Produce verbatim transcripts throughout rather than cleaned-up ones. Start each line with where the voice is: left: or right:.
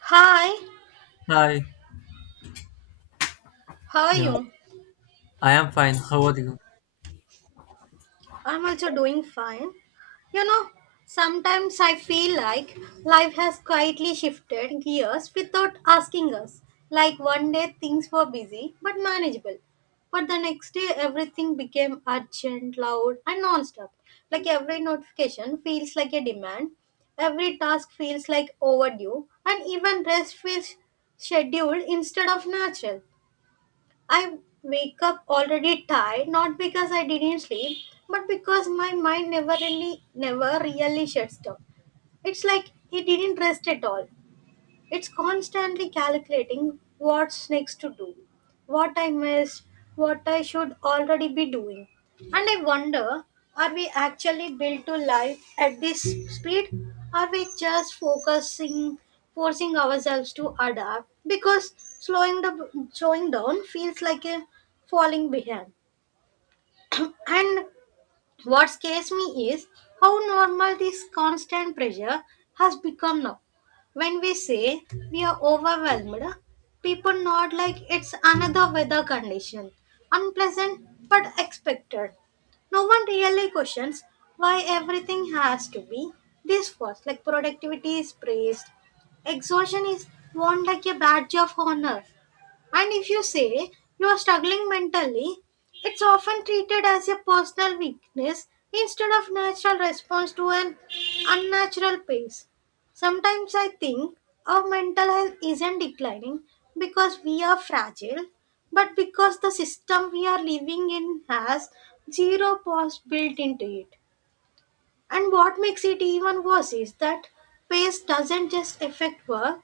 right: Hi,
left: Hi.
right: how are
left: Yeah,
right: you?
left: I am fine. How are you?
right: I'm also doing fine. You know, sometimes I feel like life has quietly shifted gears without asking us. Like one day things were busy but manageable, but the next day everything became urgent, loud, and non-stop. Like every notification feels like a demand, every task feels like overdue, and even rest feels scheduled instead of natural. I wake up already tired, not because I didn't sleep, but because my mind never really, never really shuts down. It's like it didn't rest at all. It's constantly calculating what's next to do, what I missed, what I should already be doing. And I wonder, are we actually built to live at this speed? Are we just focusing, forcing ourselves to adapt? Because slowing, the, slowing down feels like a falling behind. And what scares me is how normal this constant pressure has become now. When we say we are overwhelmed, people nod like it's another weather condition, unpleasant but expected. No one really questions why everything has to be this fast. Like productivity is praised, exhaustion is worn like a badge of honor, and if you say you are struggling mentally, it's often treated as a personal weakness instead of natural response to an unnatural pace. Sometimes I think our mental health isn't declining because we are fragile, but because the system we are living in has zero pause built into it. And what makes it even worse is that pace doesn't just affect work,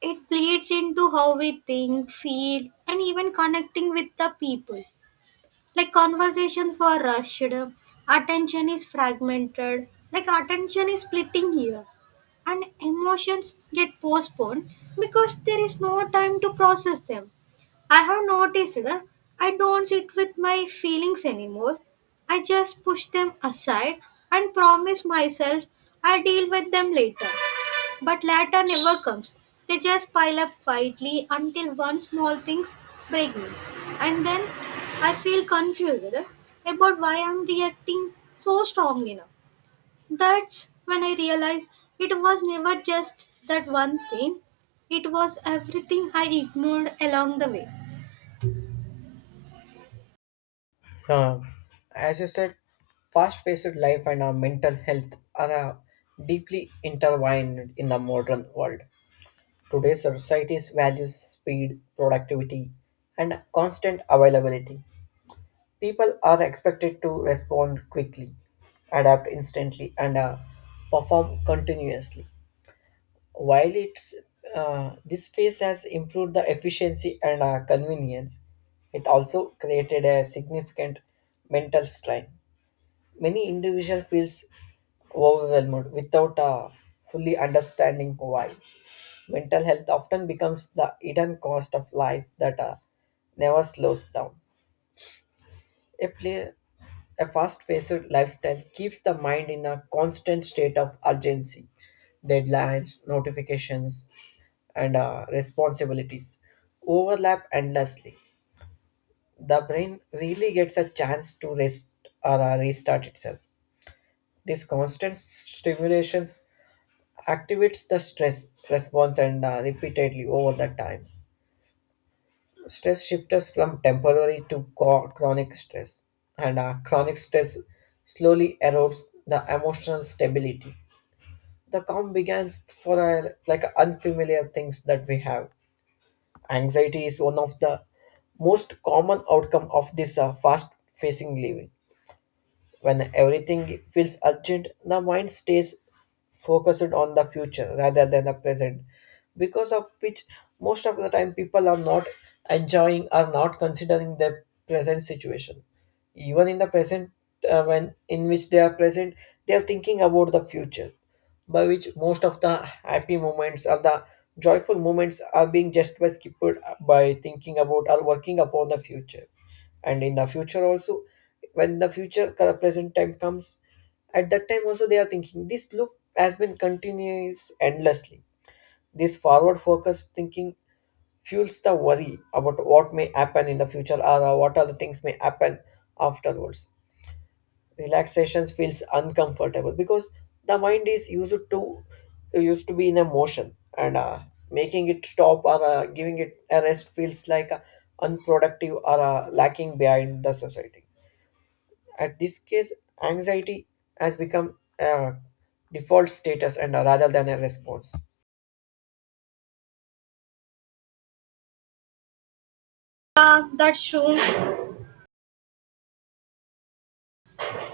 right: it bleeds into how we think, feel, and even connecting with the people. Like conversations were rushed, attention is fragmented, like attention is splitting here, and emotions get postponed because there is no time to process them. I have noticed uh, I don't sit with my feelings anymore. I just push them aside and promise myself I deal with them later. But latter never comes. They just pile up quietly until one small things break me. And then I feel confused about why I'm reacting so strongly now. That's when I realize it was never just that one thing. It was everything I ignored along the way.
left: Uh, as you said, fast-paced life and our mental health are uh, deeply intertwined in the modern world. Today's society's values speed, productivity, and constant availability. People are expected to respond quickly, adapt instantly, and uh, perform continuously. While it's uh, this space has improved the efficiency and uh, convenience, it also created a significant mental strain. Many individuals feels overwhelmed without uh, fully understanding why. Mental health often becomes the hidden cost of life that uh, never slows down. A play, a fast-paced lifestyle keeps the mind in a constant state of urgency, deadlines, notifications, and uh, responsibilities overlap endlessly. The brain really gets a chance to rest or uh, restart itself. This constant stimulations activates the stress response and uh, repeatedly over the time. Stress shifts us from temporary to co- chronic stress, and uh, chronic stress slowly erodes the emotional stability. The calm begins for uh, like unfamiliar things that we have. Anxiety is one of the most common outcome of this uh, fast-facing living. When everything feels urgent, the mind stays focused on the future rather than the present, because of which most of the time people are not enjoying or not considering their present situation. Even in the present, uh, when in which they are present, they are thinking about the future, by which most of the happy moments or the joyful moments are being just by skipped by thinking about or working upon the future. And in the future also, when the future cur- present time comes, at that time also they are thinking. This loop has been continuous endlessly. This forward focus thinking fuels the worry about what may happen in the future, or uh, what other things may happen afterwards. Relaxation feels uncomfortable because the mind is used to used to be in a motion, and uh, making it stop or uh, giving it a rest feels like uh, unproductive or uh, lacking behind the society. At this case, anxiety has become a default status, and uh, rather than a response.
right: Yeah, that's true.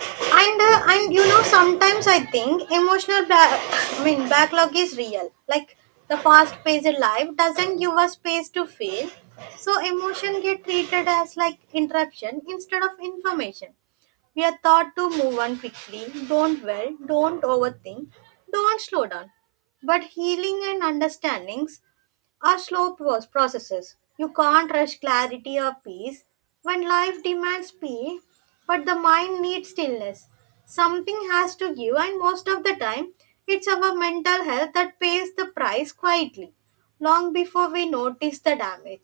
right: and uh, And you know sometimes I think emotional bla- i mean backlog is real. Like, the fast paced life doesn't give us space to feel, so emotion get treated as like interruption instead of information. We are taught to move on quickly, don't dwell, don't overthink, don't slow down. But healing and understandings are slow pro- processes. You can't rush clarity or peace when life demands speed, but the mind needs stillness. Something has to give, and most of the time, it's our mental health that pays the price quietly, long before we notice the damage.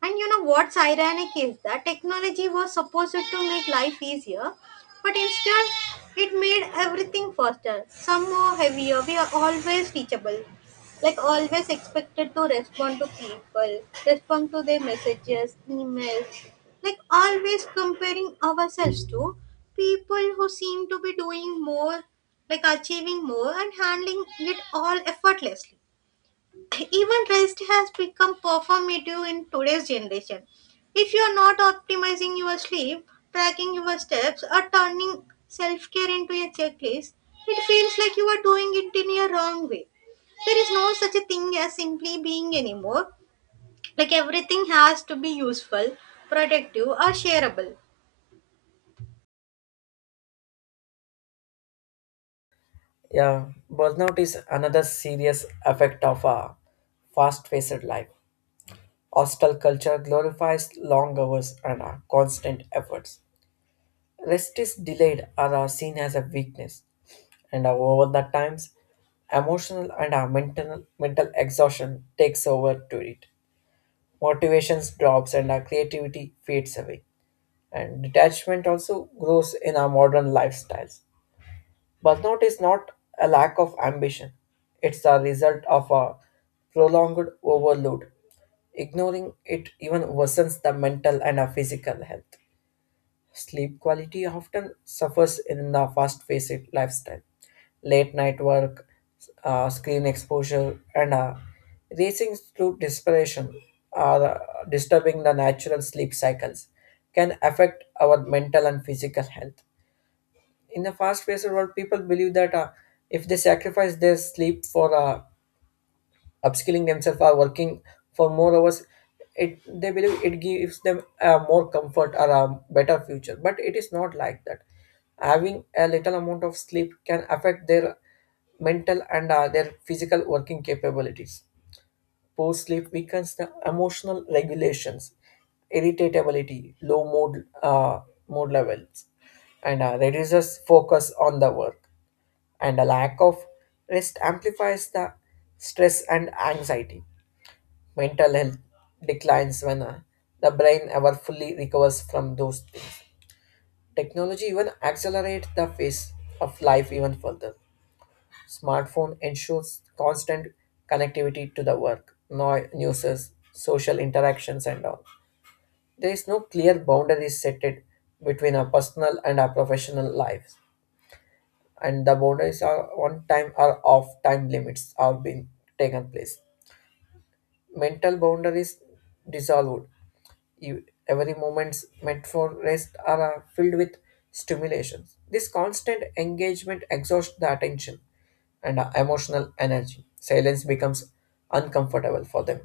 right: And you know what's ironic is that technology was supposed to make life easier, but instead it made everything faster, somehow heavier. We are always reachable, like always expected to respond to people, respond to their messages, emails, like always comparing ourselves to people who seem to be doing more, like achieving more and handling it all effortlessly. Even rest has become performative in today's generation. If you are not optimizing your sleep, tracking your steps, or turning self care into a checklist, it feels like you are doing it in a wrong way. There is no such a thing as simply being anymore. Like everything has to be useful, productive, or shareable.
left: Yeah, burnout is another serious effect of a fast-paced life. Hostile culture glorifies long hours and uh, constant efforts. Rest is delayed or are seen as a weakness, and over the times, emotional and our mental mental exhaustion takes over to it. Motivations drops and our creativity fades away, and detachment also grows in our modern lifestyles. Burnout is not a lack of ambition; it's the result of a prolonged overload. Ignoring it even worsens the mental and our physical health. Sleep quality often suffers in the fast paced lifestyle. Late night work, uh, screen exposure, and uh, racing through desperation are uh, disturbing the natural sleep cycles, can affect our mental and physical health. In the fast paced world, people believe that uh, if they sacrifice their sleep for uh, upskilling themselves or working for more hours, it they believe it gives them a more comfort or a better future, but it is not like that. Having a little amount of sleep can affect their mental and uh, their physical working capabilities. Poor sleep weakens the emotional regulations, irritability, low mood, uh, mood levels, and uh, reduces focus on the work, and a lack of rest amplifies the stress and anxiety. Mental health declines when uh, the brain ever fully recovers from those things. Technology even accelerates the pace of life even further. Smartphone ensures constant connectivity to the work, no- newses, social interactions, and all. There is no clear boundary set it between our personal and our professional lives, and the boundaries are on time or off time limits are being taken place. Mental boundaries dissolved. You- Every moments meant for rest are uh, filled with stimulations. This constant engagement exhausts the attention and uh, emotional energy. Silence becomes uncomfortable for them.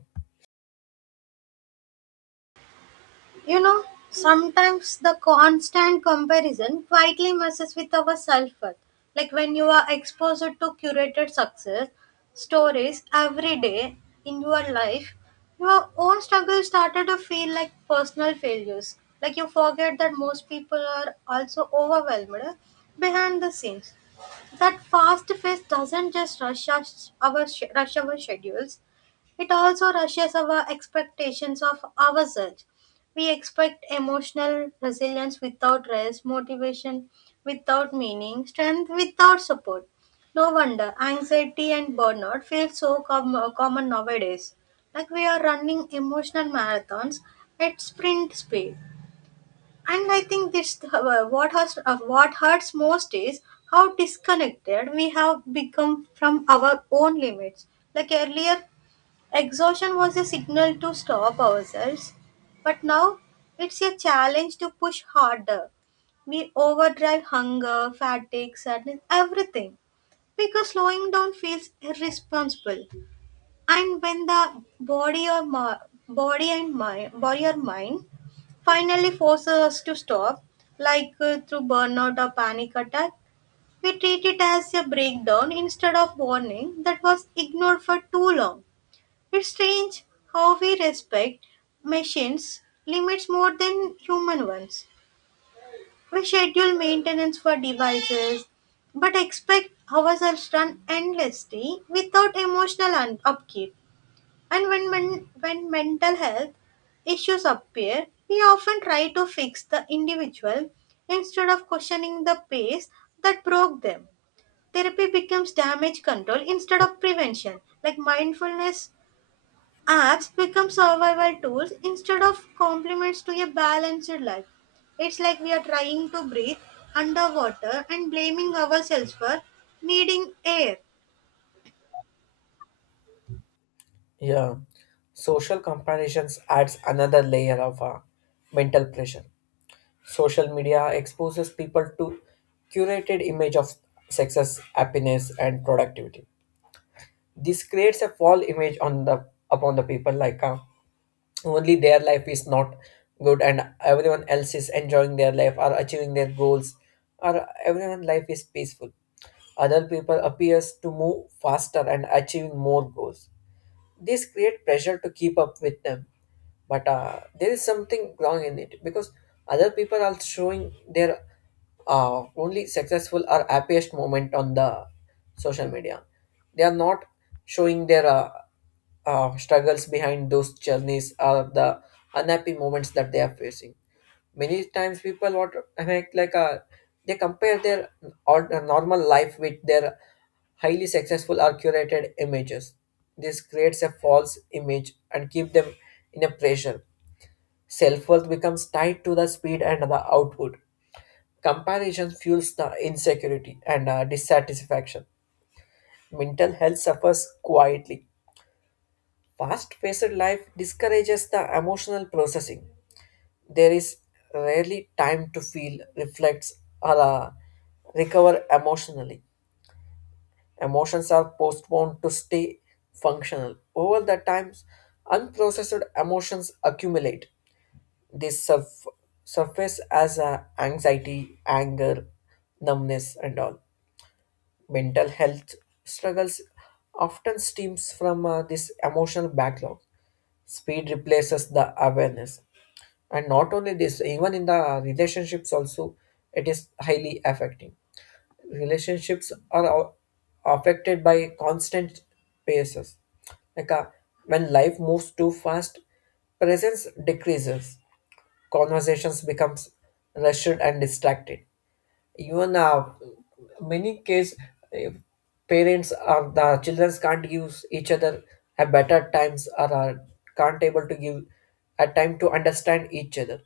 right: You know, sometimes the constant comparison quietly messes with our self worth. Like when you are exposed to curated success stories every day in your life, your own struggles started to feel like personal failures. Like you forget that most people are also overwhelmed behind the scenes. That fast pace doesn't just rush us, our sch- rush our schedules; it also rushes our expectations of ourselves. We expect emotional resilience without rest, motivation without meaning, strength without support. No wonder anxiety and burnout feel so com- common nowadays. Like we are running emotional marathons at sprint speed. And I think this uh, what has uh, what hurts most is how disconnected we have become from our own limits. Like earlier, exhaustion was a signal to stop ourselves, but now it's a challenge to push harder. We overdrive hunger, fatigue, sadness, everything because slowing down feels irresponsible. And when the body or mi- body and mind, body or mind finally forces us to stop, like uh, through burnout or panic attack, we treat it as a breakdown instead of warning that was ignored for too long. It's strange how we respect machines' limits more than human ones. We schedule maintenance for devices, but expect ourselves to run endlessly without emotional un- upkeep. And when, men- when mental health issues appear, we often try to fix the individual instead of questioning the pace that broke them. Therapy becomes damage control instead of prevention. Like mindfulness apps become survival tools instead of complements to a balanced life. It's like we are trying to breathe underwater and blaming ourselves for needing air.
left: Yeah, social comparisons adds another layer of uh, mental pressure. Social media exposes people to curated image of success, happiness, and productivity. This creates a false image on the upon the people, like uh, only their life is not good and everyone else is enjoying their life or achieving their goals, or everyone life is peaceful. Other people appears to move faster and achieving more goals. This create pressure to keep up with them, but uh, there is something wrong in it, because other people are showing their uh, only successful or happiest moment on the social media. They are not showing their uh, uh, struggles behind those journeys or the unhappy moments that they are facing. Many times people, what I mean, like uh, they compare their or uh, normal life with their highly successful or curated images. This creates a false image and keep them in a pressure. Self-worth becomes tied to the speed and the output. Comparison fuels the insecurity and uh, dissatisfaction. Mental health suffers quietly. Fast-paced life discourages the emotional processing. There is rarely time to feel, reflect, or uh, recover emotionally. Emotions are postponed to stay functional. Over the times, unprocessed emotions accumulate. They surf- surface as uh, anxiety, anger, numbness, and all. Mental health struggles often stems from uh, this emotional backlog. Speed replaces the awareness. And not only this, even in the relationships also it is highly affecting. Relationships are au- affected by constant paces, like uh, when life moves too fast, presence decreases, conversations becomes rushed and distracted. Even uh, many case, uh, parents or the children can't give each other a better times, or uh, can't able to give a time to understand each other.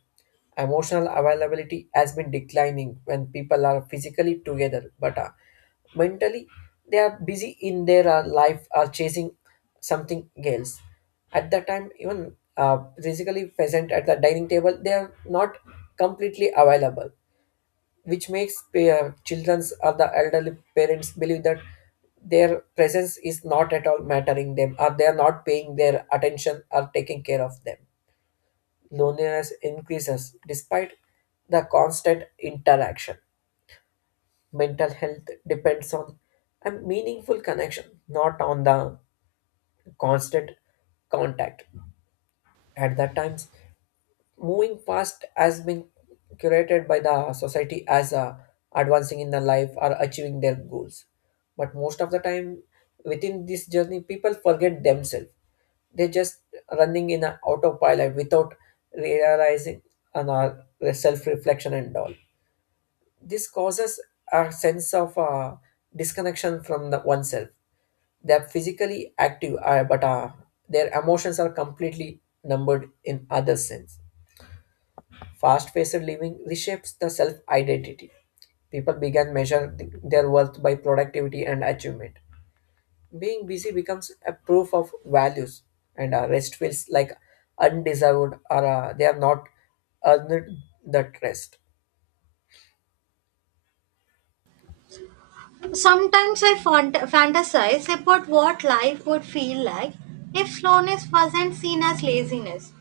left: Emotional availability has been declining when people are physically together, but uh, mentally they are busy in their uh, life or chasing something else. At that time, even uh, physically present at the dining table they are not completely available, which makes uh, children's or the elderly parents believe that their presence is not at all mattering them, or they are not paying their attention or taking care of them. Loneliness increases despite the constant interaction. Mental health depends on a meaningful connection, not on the constant contact. At that times, moving fast has been curated by the society as uh, advancing in the life or achieving their goals, but most of the time within this journey people forget themselves. They're just running in an autopilot without realizing, and uh, self-reflection and all. This causes a sense of uh, disconnection from the oneself. They're physically active uh, but uh, their emotions are completely numbered in other sense. Fast paced living reshapes the self identity. People began measuring th- their worth by productivity and achievement. Being busy becomes a proof of values, and uh, rest feels like undeserved, or uh, they are not earned that rest.
right: Sometimes I fant- fantasize about what life would feel like if slowness wasn't seen as laziness.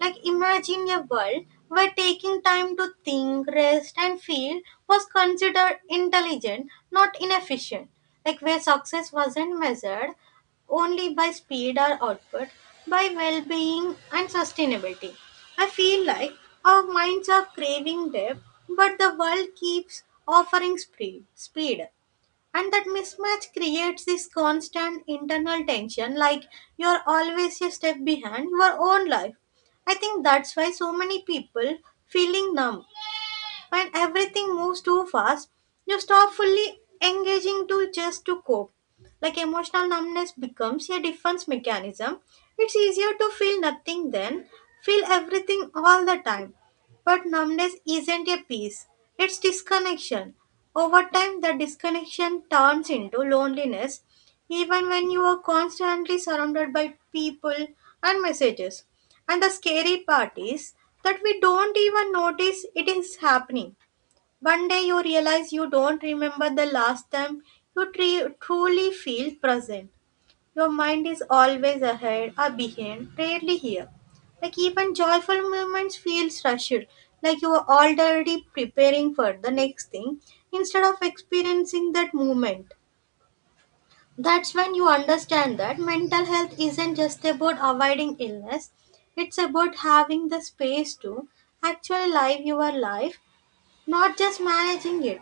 right: Like imagine a world where taking time to think, rest, and feel was considered intelligent, not inefficient. Like where success wasn't measured only by speed or output, by well being and sustainability. I feel like our minds are craving depth, but the world keeps offering speed. speed and that mismatch creates this constant internal tension. Like you're always a step behind your own life. I think that's why so many people feeling numb. When everything moves too fast you stop fully engaging to just to cope. Like emotional numbness becomes a defense mechanism. It's easier to feel nothing than feel everything all the time, but numbness isn't a peace, it's disconnection. Over time, the disconnection turns into loneliness even when you are constantly surrounded by people and messages. And the scary part is that we don't even notice it is happening. One day you realize you don't remember the last time you tre- truly feel present. Your mind is always ahead or behind, rarely here. Like even joyful moments feel rushed, like you are already preparing for the next thing instead of experiencing that moment. That's when you understand that mental health isn't just about avoiding illness, it's about having the space to actually live your life, not just managing it.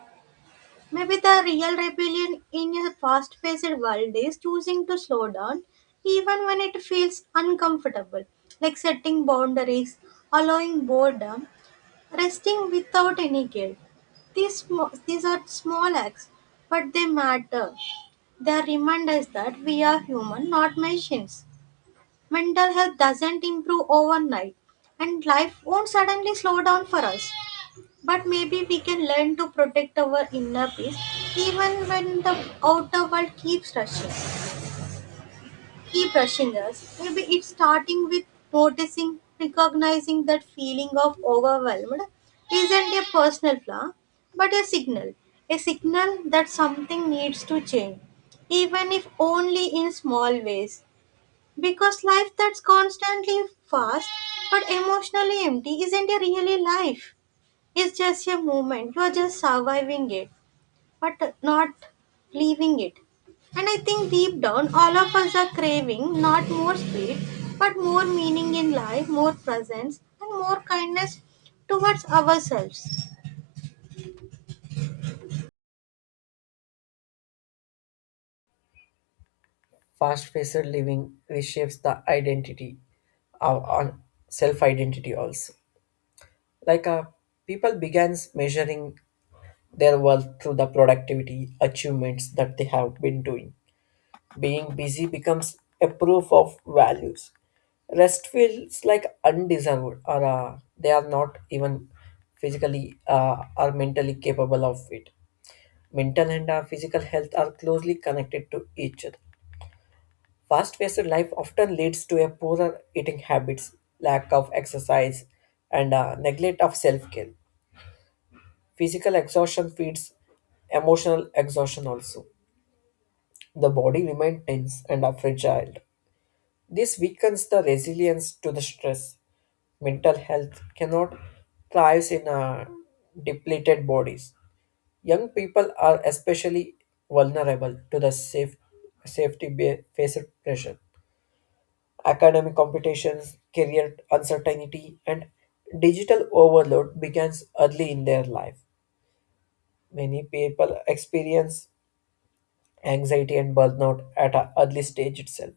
right: Maybe the real rebellion in a fast paced world is choosing to slow down even when it feels uncomfortable, like setting boundaries, allowing boredom, resting without any guilt. These, sm- these are small acts, but they matter. They remind us that we are human, not machines. Mental health doesn't improve overnight, and life won't suddenly slow down for us. But maybe we can learn to protect our inner peace even when the outer world keeps rushing. Key practitioners, maybe it's starting with noticing, recognizing that feeling of overwhelmed isn't a personal flaw, but a signal, a signal that something needs to change, even if only in small ways. Because life that's constantly fast but emotionally empty isn't a really life. It's just a moment. You're just surviving it but not leaving it. And I think deep down, all of us are craving not more speed, but more meaning in life, more presence, and more kindness towards ourselves.
left: Fast paced living reshapes the identity uh, on self identity also. Like uh, people begins measuring their worth through the productivity achievements that they have been doing. Being busy becomes a proof of values. Rest feels like undeserved, or uh, they are not even physically uh, or mentally capable of it. Mental and uh, physical health are closely connected to each other. Fast paced life often leads to a poorer eating habits, lack of exercise, and uh, neglect of self care. Physical exhaustion feeds emotional exhaustion also. The body remains tense and are fragile. This weakens the resilience to the stress. Mental health cannot thrive in uh, depleted bodies. Young people are especially vulnerable to the safe, safety ba- faced pressure. Academic competitions, career uncertainty, and digital overload begins early in their life. Many people experience anxiety and burnout at an early stage itself.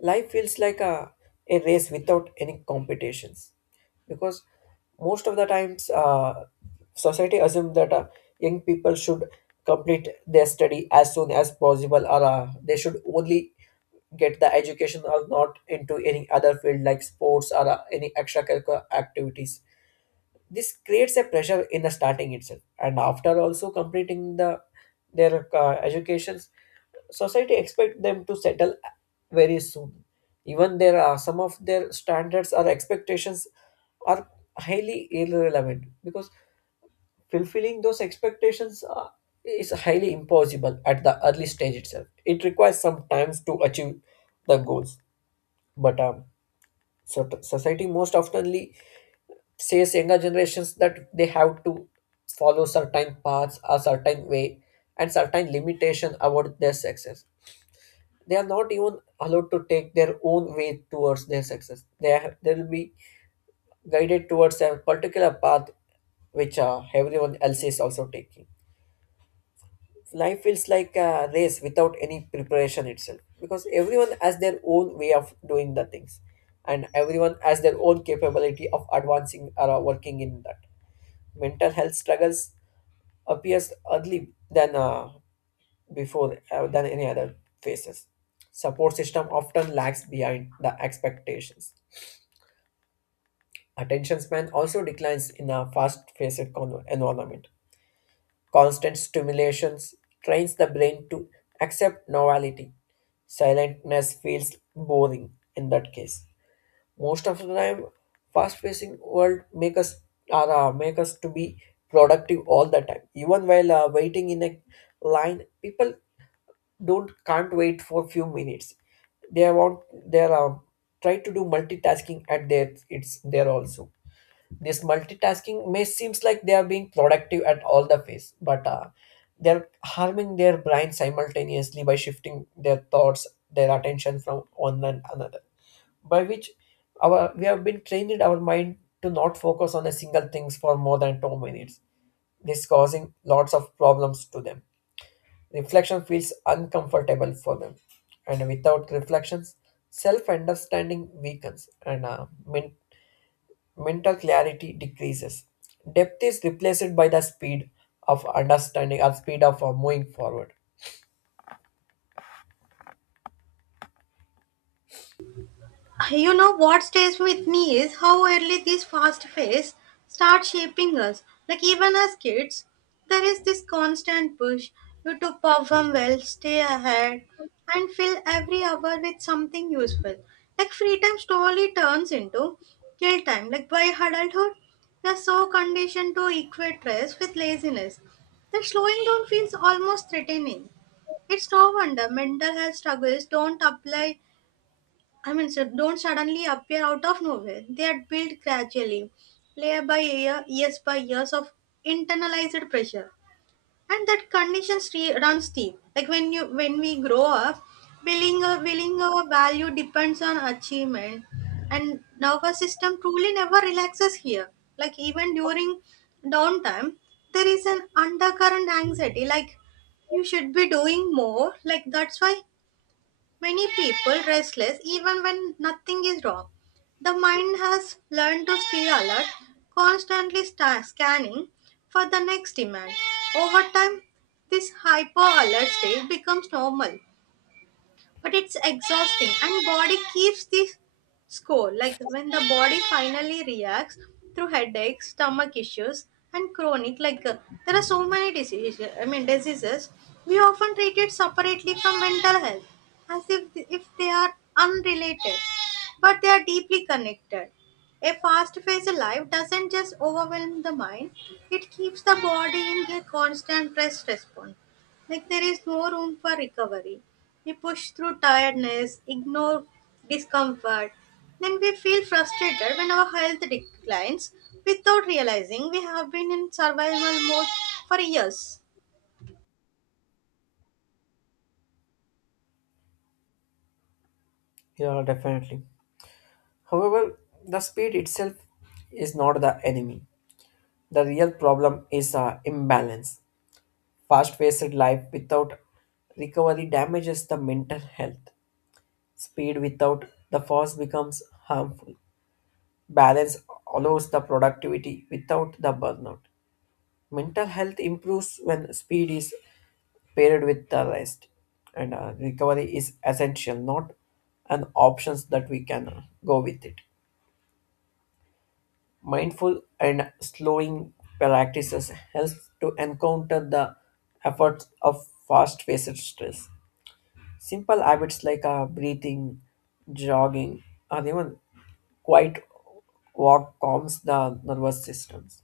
left: Life feels like a, a race without any competitions, because most of the times uh, society assumes that uh, young people should complete their study as soon as possible, or uh, they should only get the education or not into any other field like sports or uh, any extracurricular activities. This creates a pressure in the starting itself, and after also completing the their uh, education, society expect them to settle very soon. Even there are some of their standards or expectations are highly irrelevant, because fulfilling those expectations uh, is highly impossible at the early stage itself. It requires some time to achieve the goals. But um, so society most oftenly says younger generations that they have to follow certain paths, a certain way, and certain limitation about their success. They are not even allowed to take their own way towards their success. They are, they'll be guided towards a particular path which uh, everyone else is also taking. Life feels like a race without any preparation itself, because everyone has their own way of doing the things, and everyone has their own capability of advancing or uh, working in that. Mental health struggles appears early than uh, before uh, than any other phases. Support system often lags behind the expectations. Attention span also declines in a fast-paced con- environment. Constant stimulations trains the brain to accept novelty. Silentness feels boring in that case. Most of the time, fast-pacing world make us are uh, make us to be productive all the time. Even while uh, waiting in a line, people don't can't wait for few minutes they want they are um, try to do multitasking at their it's there also this multitasking may seems like they are being productive at all the phase but uh, they're harming their brain simultaneously by shifting their thoughts their attention from one and another by which our we have been trained our mind to not focus on a single things for more than two minutes. This causing lots of problems to them. Reflection feels uncomfortable for them, and without reflections, self understanding weakens and uh, men- mental clarity decreases. Depth is replaced by the speed of understanding or speed of uh, moving forward.
right: You know what stays with me is how early this fast phase starts shaping us. Like even as kids, there is this constant push you to perform well, stay ahead, and fill every hour with something useful. Like free time slowly turns into kill time. Like by adulthood, we are so conditioned to equate rest with laziness that slowing down feels almost threatening. It's no wonder mental health struggles don't apply I mean, so don't suddenly appear out of nowhere. They are built gradually, layer by layer, years by years of internalized pressure, and that condition stre- runs deep. Like when you when we grow up, willing uh, willing our value depends on achievement, and nervous system truly never relaxes here. Like even during downtime, there is an undercurrent anxiety. Like you should be doing more. Like that's why many people restless even when nothing is wrong. The mind has learned to stay alert, constantly sta- scanning for the next demand. Over time, this hyper alert state becomes normal, but it's exhausting and body keeps the score. Like when the body finally reacts through headaches, stomach issues, and chronic like uh, there are so many diseases i mean diseases we often treat it separately from mental health as if th- if they are unrelated, but they are deeply connected. A fast-paced life doesn't just overwhelm the mind, it keeps the body in a constant stress response, like there is more room for recovery. We push through tiredness, ignore discomfort, then we feel frustrated when our health declines without realizing we have been in survival mode for years.
left: Yeah, definitely. However, the speed itself is not the enemy. The real problem is uh, imbalance. Fast paced life without recovery damages the mental health. Speed without the force becomes harmful. Balance allows the productivity without the burnout. Mental health improves when speed is paired with the rest, and uh, recovery is essential, not an options that we can uh, go with it. Mindful and slowing practices helps to encounter the efforts of fast-paced stress. Simple habits like uh, breathing, jogging, or even quiet walk calms the nervous systems.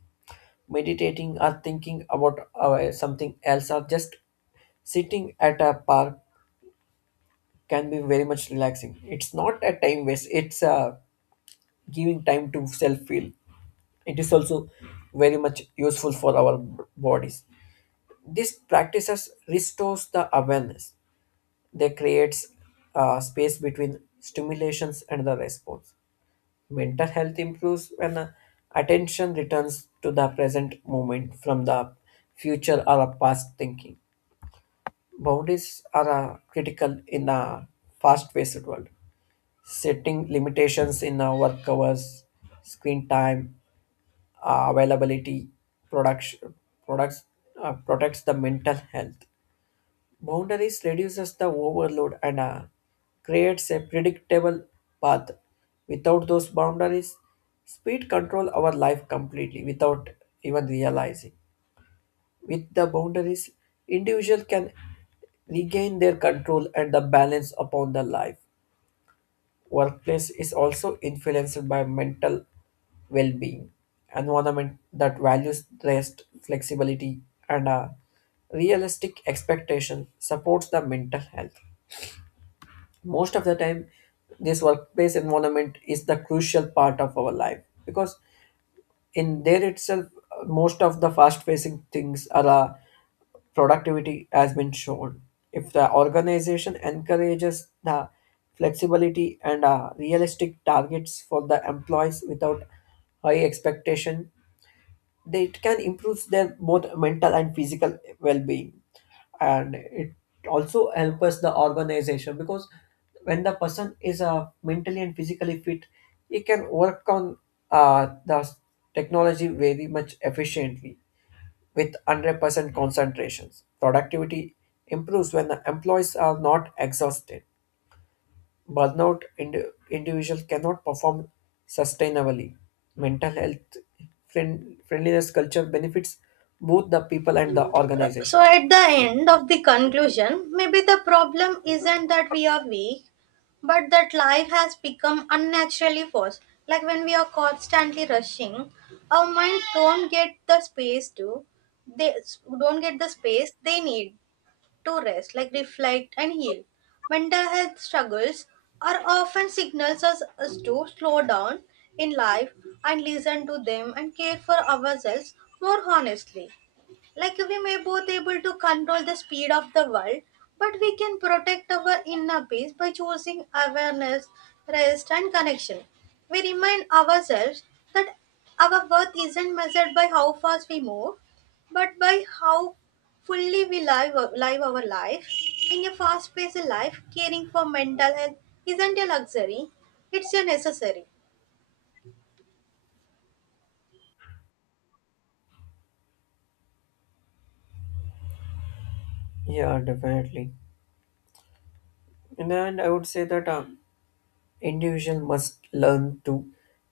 left: Meditating or thinking about uh, something else or just sitting at a park can be very much relaxing. It's not a time waste, it's uh, giving time to self feel. It is also very much useful for our b- bodies. These practices restores the awareness. They creates uh, space between stimulations and the response. Mental health improves when uh, attention returns to the present moment from the future or a past thinking. Boundaries are uh, critical in a fast paced world. Setting limitations in uh, work hours, screen time, uh, availability, production, products uh, protects the mental health. Boundaries reduces the overload and uh, creates a predictable path. Without those boundaries, speed control our life completely without even realizing. With the boundaries, individual can regain their control and the balance upon the life. Workplace is also influenced by mental well-being, environment that values rest, flexibility, and a realistic expectation supports the mental health. Most of the time, this workplace environment is the crucial part of our life because in there itself, uh, most of the fast-facing things are uh, productivity has been shown. If the organization encourages the flexibility and uh, realistic targets for the employees without high expectation, they it can improve their both mental and physical well-being, and it also helps the organization because when the person is uh, mentally and physically fit, he can work on uh, the technology very much efficiently with one hundred percent concentrations. Productivity improves when the employees are not exhausted. Burnout indi- individual cannot perform sustainably. Mental health friend- friendliness culture benefits both the people and the organization.
right: So, at the end of the conclusion, maybe the problem isn't that we are weak, but that life has become unnaturally forced. Like when we are constantly rushing, our minds don't get the space to they don't get the space they need to rest, like reflect and heal. Mental health struggles are often signals us, us to slow down in life and listen to them and care for ourselves more honestly. Like we may both able to control the speed of the world, but we can protect our inner peace by choosing awareness, rest, and connection. We remind ourselves that our worth isn't measured by how fast we move, but by how fully we live, live our life. In a fast-paced life, caring for mental health isn't a luxury, it's a necessary.
left: Yeah, definitely. And then I would say that um, individual must learn to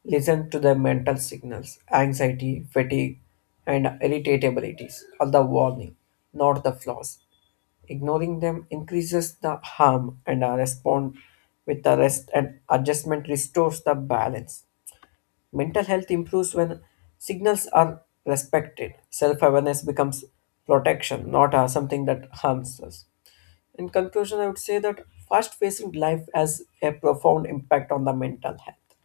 left: listen to their mental signals, anxiety, fatigue, and irritabilities are the warning, not the flaws. Ignoring them increases the harm, and uh, respond with the rest and adjustment restores the balance. Mental health improves when signals are respected. Self awareness becomes protection, not uh, something that harms us. In conclusion, I would say that fast paced life has a profound impact on the mental health.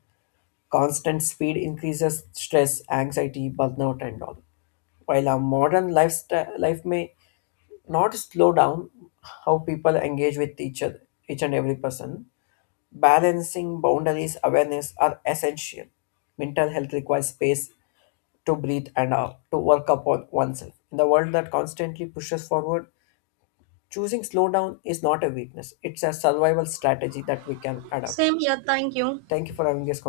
left: Constant speed increases stress, anxiety, burnout, and all. While our modern lifestyle life may not slow down how people engage with each other, each and every person, balancing boundaries awareness are essential. Mental health requires space to breathe and uh, to work upon oneself in the world that constantly pushes forward. Choosing slowdown is not a weakness, it's a survival strategy that we can adapt.
right: Same here, thank you.
left: Thank you for having this